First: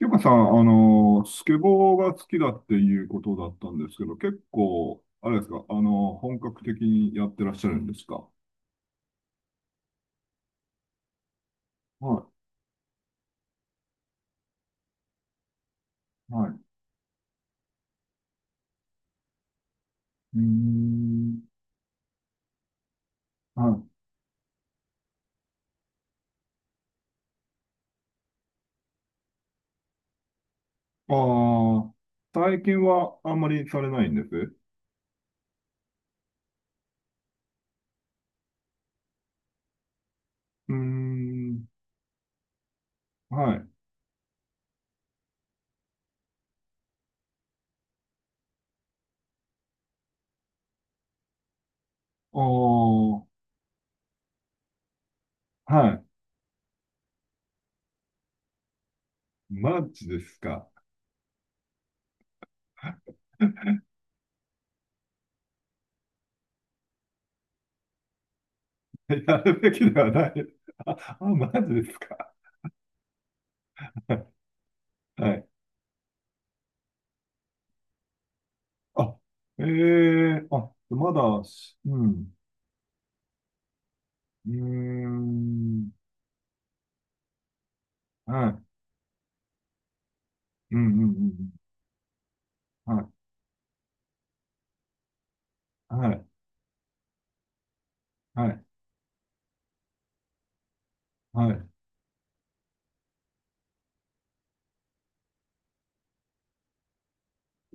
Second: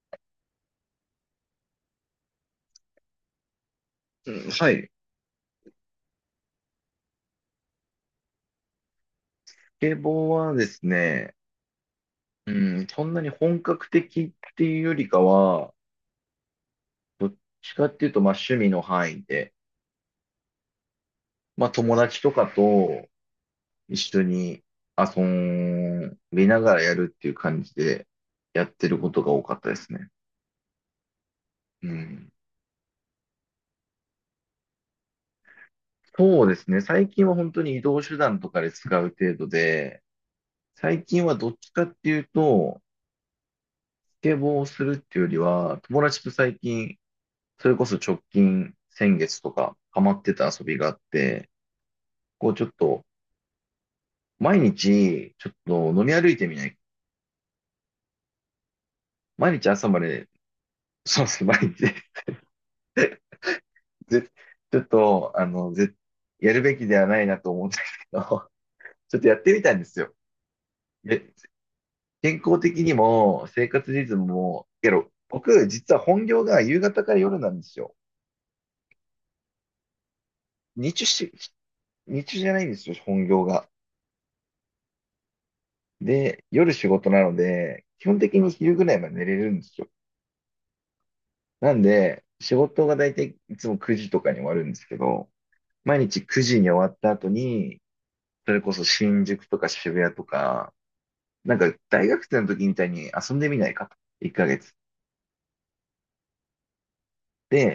ゆかさん、スケボーが好きだっていうことだったんですけど、う結んはい。構、あれですか、本格的にやってらっしゃるんですか？スケボーはですね、はうそんなに本格的っていうよりかは、い、はい。どっちかっていうと、まあ趣味の範囲で、うーん、まあ友達とかとはい。一緒に遊びながらやるっていう感じでやってることが多かったですね。あうあ、ん。最近はあんまりされないんです。そうですね。最近は本当に移動手段とかで使う程度で、うー最近はどっん、ちかっていうと、はい。あスケボーをするっていうよりは、友達と最近それこそ直近、先月とか、ハマってた遊びがあって、こうちょっと、あ、毎日、ちょっはと飲い。み歩いてみない、毎日マ朝まジでで、すか？そうですね、毎日 ぜちょっと、あの、ぜ、やるべきではないなと思うんですけど、ちょっとややってるみべたんできすではよ。ない。あ、あ、で、マジですか？健康的にも、生活リズ ムも、けど、はい。僕、実は本業が夕方から夜なんですよ。あ、ええ、あ、日中まだ、し、う日ん。中じゃないんですよ、本業が。うーん。で、夜仕事なので、基本的はにい。昼ぐらいまで寝れるんですよ。うんうんうんなんで、仕事うがん。は大い。体いつも9時とかに終わるんですけど、毎は日い。9時に終わった後に、はそれい。こそ新宿とか渋谷とか、なんはか大学生の時みたいに遊んでみないかと。1ヶ月。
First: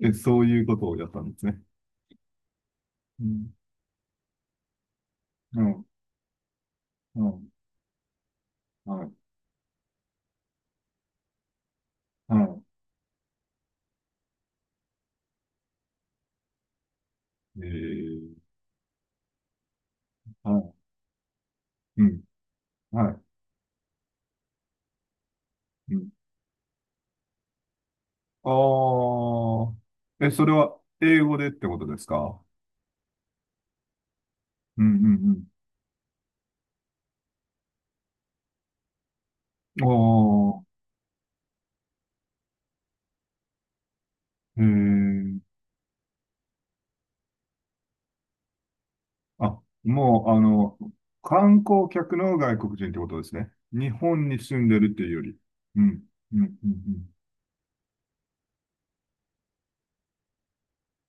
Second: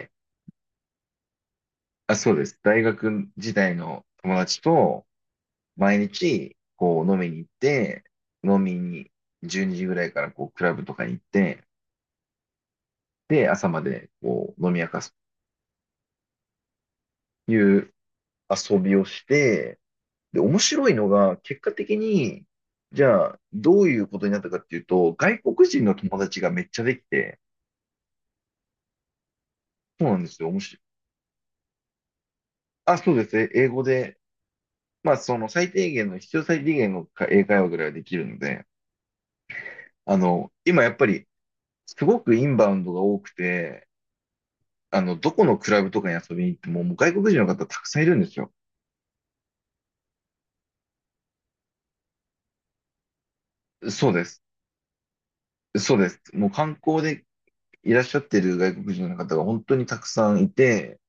い。え、そういうことをやったんですね。あ、そうです。大う学ん。時代の友達とうん。毎日こう飲うみに行っん。て、飲みはにい。12時ぐらいからこうクラブとかに行って、はで、朝までこう飲み明かすとい。いう遊びをして、で、面は白いのが、結果的い。うん。に、じはゃあ、どういうことになったかっていうと、外国人のい。うん。友達がめっちゃできて、あそうなんあ。でえ、すそよ、れ面白い。は英語でってことですか？あ、そうですね、英語で、うんうまあ、そんの最低限の、必要最低限のか英会話ぐらいはできるので、うあん。の、ああ。今やっぱり、すごくインバウンドが多くて、えあの、どー。このクラブとかに遊びに行っても、もう外国人の方たくさんいるんですよ。あ、もう、観光客の外国人ってことですね。日そうで本にす。住んでるっていうより。うそうん。です。うん。もうう観光ん。でいらっしゃってる外国人の方が本当にたくさんいて、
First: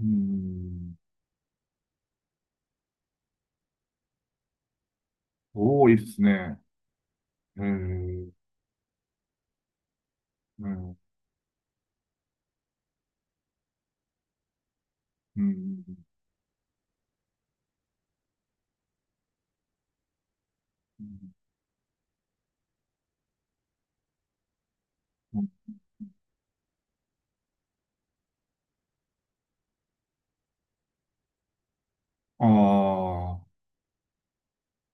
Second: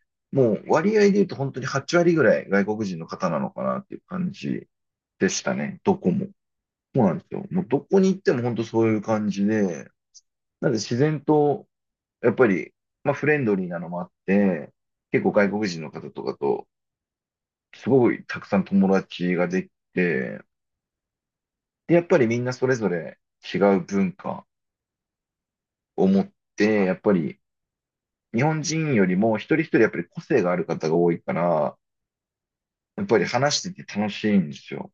うん。うもうん、割合で言うと本当に8割ぐらい外国人の方なのかなっていう感じでしたね。多どいっこすも。ね。そうなんですよ。もえうどこに行っー、ても本当そういう感じで、うなんでん、うん、自然と、やっぱり、まあフレンドリーなのもあって、結構う外国人ん。の方とかと、すごいたくさん友達ができて、で、やっぱりみんなそれぞれ違う文化うんを持って、やっぱり日本人よりも一人一人やっぱり個性がある方が多いから、あやっぱりー話してて楽しいんですよ。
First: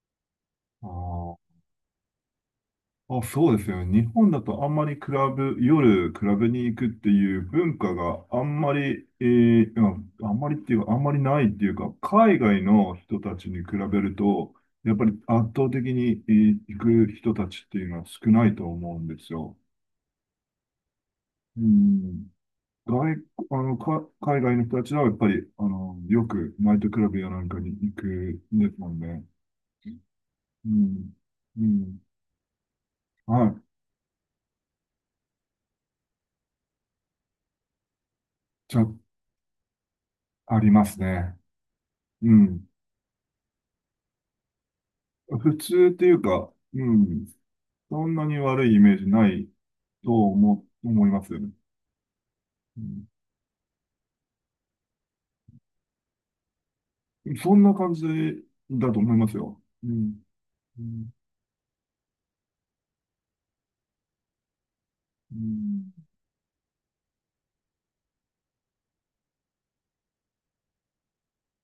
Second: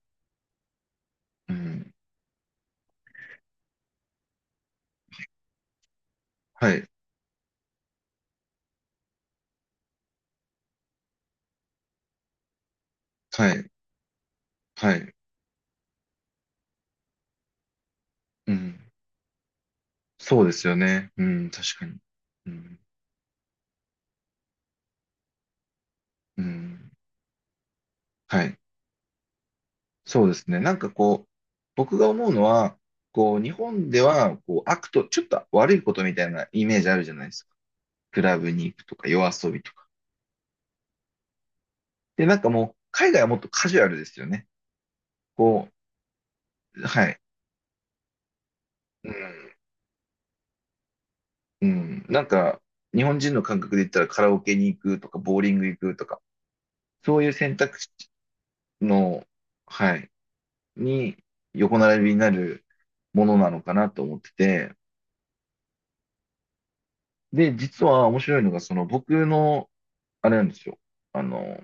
あー、うん。あ、そうですよね。日本だとあんまりクラブ、夜クラブには行い。くっていう文化があんまり、うんあんまりっていうか、あんまりないっていうか、海外の人たはちにい、比べると、はやっぱりい、圧倒的に、行く人たちっていうのは少なういとん。思うんですよ。そうですよね。うん、う確かに。ん。うん、外、あの、か、海外の人たちはやっぱり、ようくナイトん、クラブやなんかに行くはい。んですもんね。そうですね。うん。う僕ん。が思うのは、こう、は日い。本では、こう、ちょっと悪いことみたいなイメージあるじゃないですか。クラブに行ちくとょ、か、夜遊びとか。ありますね。で、うなんかん。もう、海外はもっとカジュアルですよね。普こ通っていうか、うう、はい。ん。そんなに悪いイメージうん、ないと思いますよね。うん。なんか、う日ん。本人の感覚で言ったら、カラオケに行くとか、ボーリング行くとか、そういうそ選んな択肢感じだと思いの、ますよ。うはい。ん。うん。に横並びになるものなのかなと思ってて、うんで、実は面白いのが、その僕の、あれなんですよ。あの、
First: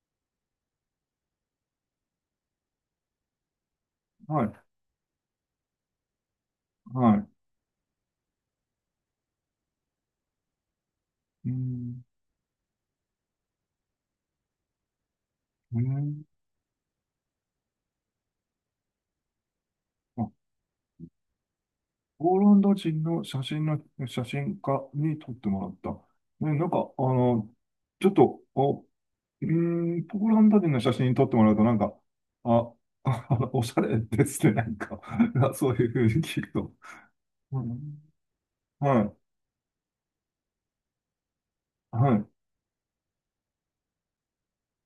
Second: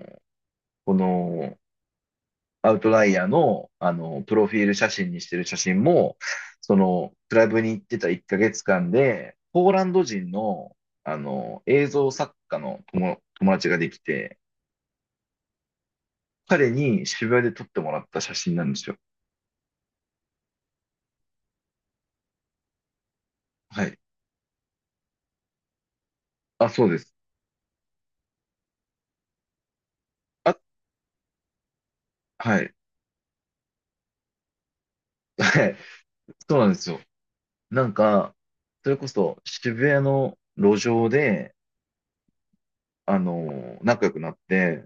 このアウトライヤーの、あの、プはロい。フィール写真にしてる写真も、その、はい。クラブに行ってた1ヶ月間で、ポーランド人の、あうの、映ん。像作家の友、友達ができて、ね、彼に渋谷で撮ってもらった写真なんですよ。あ、ポーランド人の写真の、はい。写真家に撮ってもらった。ね、なあ、んそか、うです。ちょっと、ポーランあ、ド人の写真撮ってもらうと、なんか、はあ、い。あ、おしゃれですね、なんか、はそうい。いうふうに聞くそうなんと。ですよ。うなんん、か、それはこい、そ渋谷の路上で、はい、あの、仲良くなって、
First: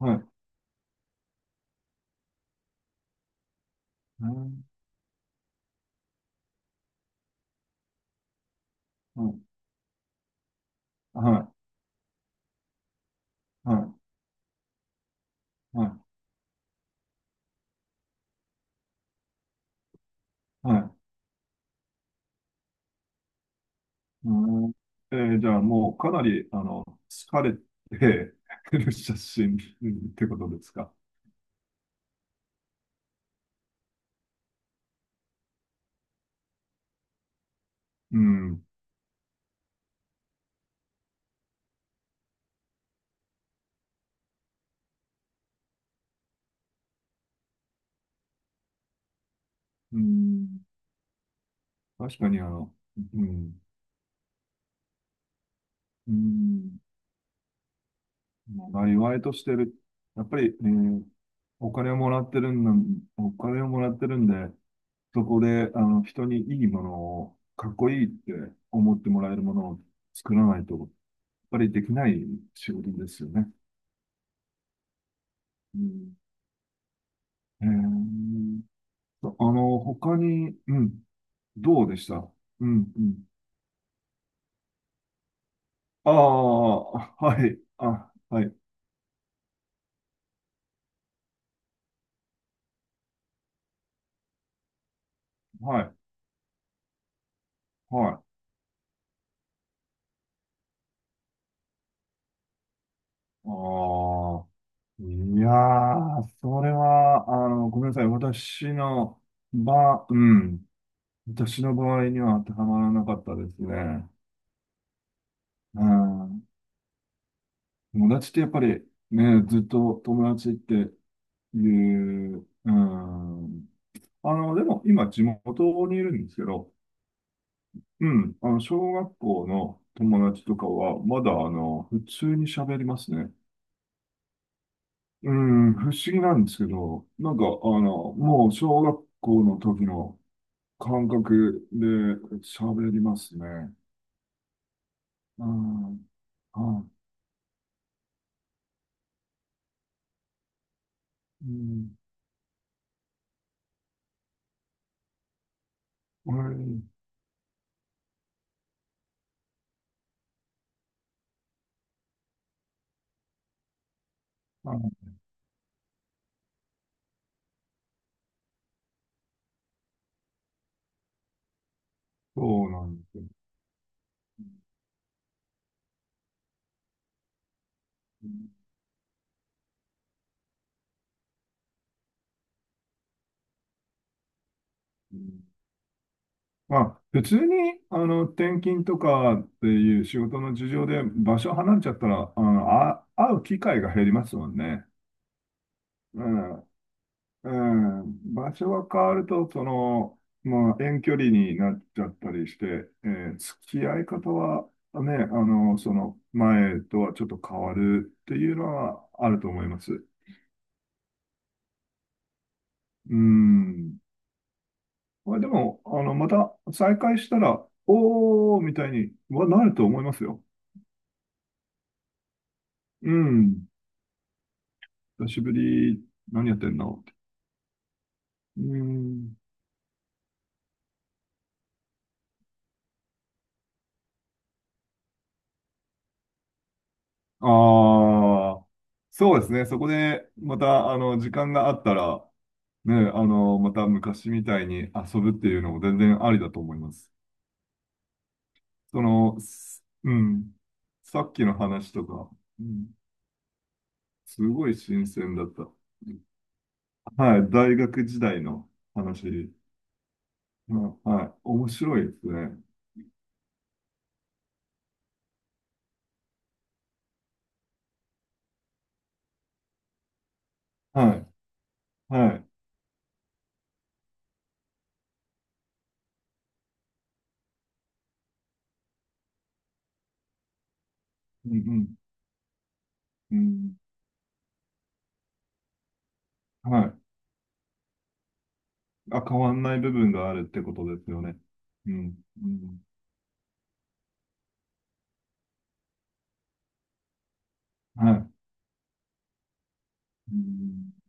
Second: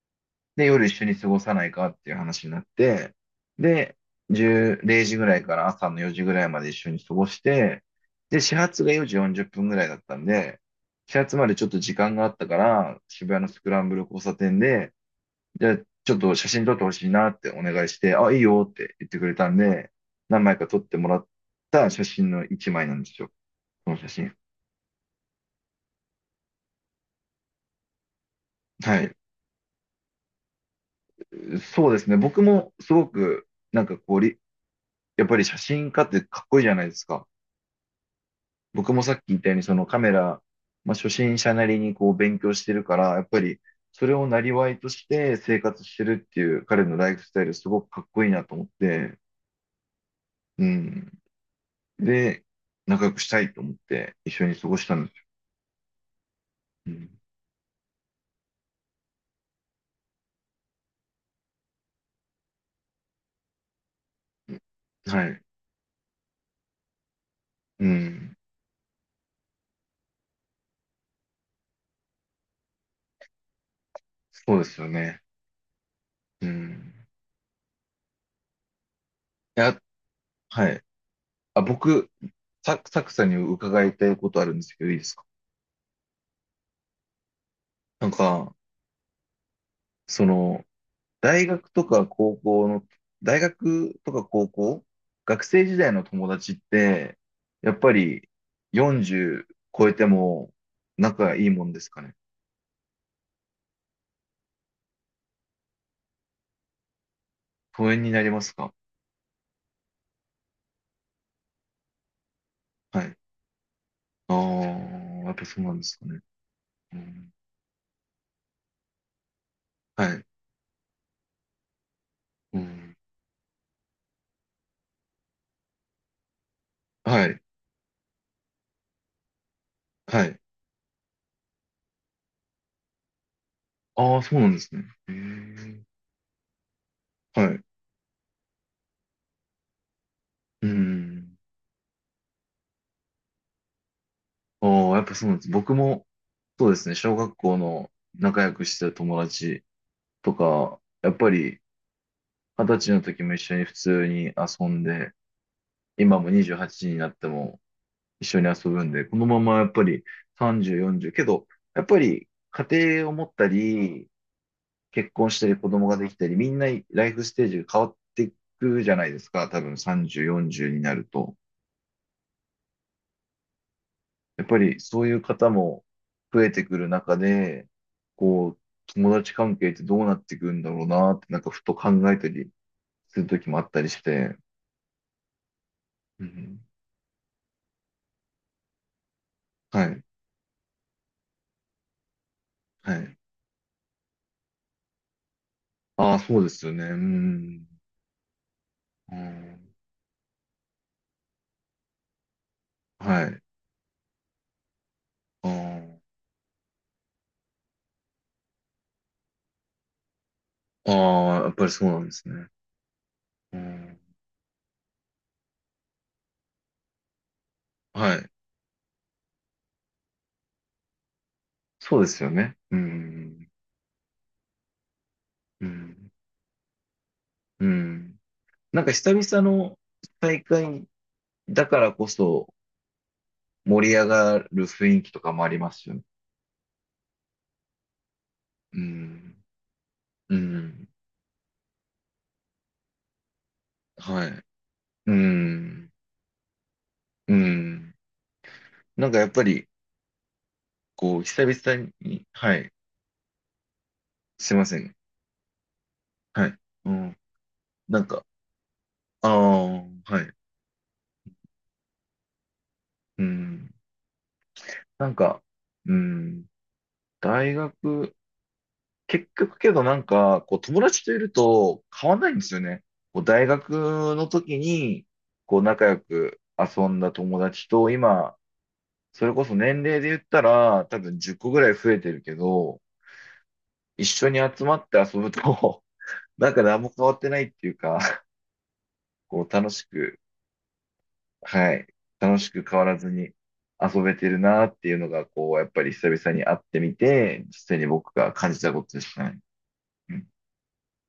はい、で、夜一緒に過ごさないかっていう話になって、で、うん、10、時ぐらいから朝の4時ぐらいまで一緒に過ごして、で、始発が4時うん、40分ぐらいだったんで、始発まはでちょっと時間があったから、渋谷のスい、クランはブル交差点で、じゃあい、はちょっと写真撮ってほしいなってお願いして、あ、いいよって言ってくれたんで、何枚かい、撮はっい。てもらった写真の1枚なんですよ。この写真。うん、じゃあ、もうかなり、疲れてるはい。写真ってことですか？そうですね。僕もすごく、なんかこうり、やっぱり写真家ってかっこいいじゃないですか。うん、僕もさっき言ったように、そのカメラ、まあ、初心者なりにこう勉強してるから、やっぱりそれをなりわいとして生活してるっていう彼のライフスタイルすごくかっこいいなと思って、うん、うん。確かに、で、仲良くうしたいん、と思って一緒に過ごしたんですよ。うんうん、うんあ、意外としてる。やっぱり、お金をもらってるんだ、お金をもらってるんで、はそこい。で、人にいいものを、かっうこいいっん。て思ってもらえるものを作らないと、やっぱりできない仕事ですよね。そうですよね。うん、うん。えーいや、他に、はうい。ん、あ、どうでし僕、た？うサクん、うサクん。さんに伺いたいことあるんですけど、いいですか？ああ、はい、なんあ、はか、い、その、大学とか高校の、大学とか高校、学生時は代い、の友達って、やっぱはい。あり40超えても仲がいいもんですかね？あ、いやー、それは、ごめん疎な遠さい。になりますか？私の場、うん。私の場合には当てはまらはなかい。ったですね。ああ、やっぱそうなんでうすかね。ん。うん、友達ってやっぱり、ね、ずっとはい。友達っていう、ううん、ん。でも今地元にいるんですけど、はい。うん。小学校のは友い。達とかは、まだ、普通に喋りますね。ああ、そうなんですね。へうん、え。不思議なんですけど、なんはか、い。もう小学校の時の、う感ん。覚で喋りますね。ああ、やっぱそうなんでうす。ん。そうではすい。ね、小学校の仲良くしてた友達とか、やっぱうり、ん。二十歳の時も一緒に普通に遊んで、今もうん28になっても一緒に遊ぶんで、このままやっぱり30、40、けど、やっぱり家庭を持ったり、あ、結婚したり子供ができたり、みんなライフステージが変わっていくじゃないですか。多分30、40になると。そうなんですよ。やっぱりそういう方も増えてくる中で、こう、う友達関係ってどうなっていくんだろうなって、なんかふと考えたりする時もあったりして、んうん、まあ、普通に、転勤とかってはいい、う仕事の事情で場所離れちゃったら、はあ、い。会う機会が減りますもんね。ああ、うそうですん。よね。ううん。ん、場所が変うわると、そん、の、まあ、遠距離になっちゃったりして、はい。付き合い方はね、あその前とはちょっと変わるっていうのはあると思います。あ、ああやっぱりそうなんですね。ううん、ん。まあ、でも、また再会したら、はい。おーみたいにはなると思いますよ。そうですよね。ううん。ん。久しぶうり、ん。何やってんのって。うん。うなんか久ん。々の大会だからこそ盛り上がる雰囲気とかもありますよね。ああ、うそうん。ですね。そこで、うまん。た、時間があったら、ね、または昔い。みたいにう遊ぶっていうのもん。全然ありだと思います。うん。そなんかやっの、ぱり、うん、こう、さっ久きの々話とに、か、はうい。ん、すすいまごいせん。新鮮だった。はい。うん。はい、大な学ん時か、代のあ話。あ、はい。うんはい、面白いですね。うん。なんか、うん、大学、結局けどなんか、こう友達とはいい、ると変わんないはんでい、すよね。こう大学の時に、こう仲良く遊んだ友達と、今、それこそ年齢で言ったら、多分10個うぐらいん、増えてるけど、うん、一緒に集まって遊ぶと、なんかうん、何はも変わい。ってないっていうか、あ、変こうわん楽ないし部分く、があるってことですよね。はい、うん、楽うしく変ん、わらずに遊べてるなっていうのが、こう、やっぱり久々に会ってみて、実際には僕い。が感じたことでしたね。うんうん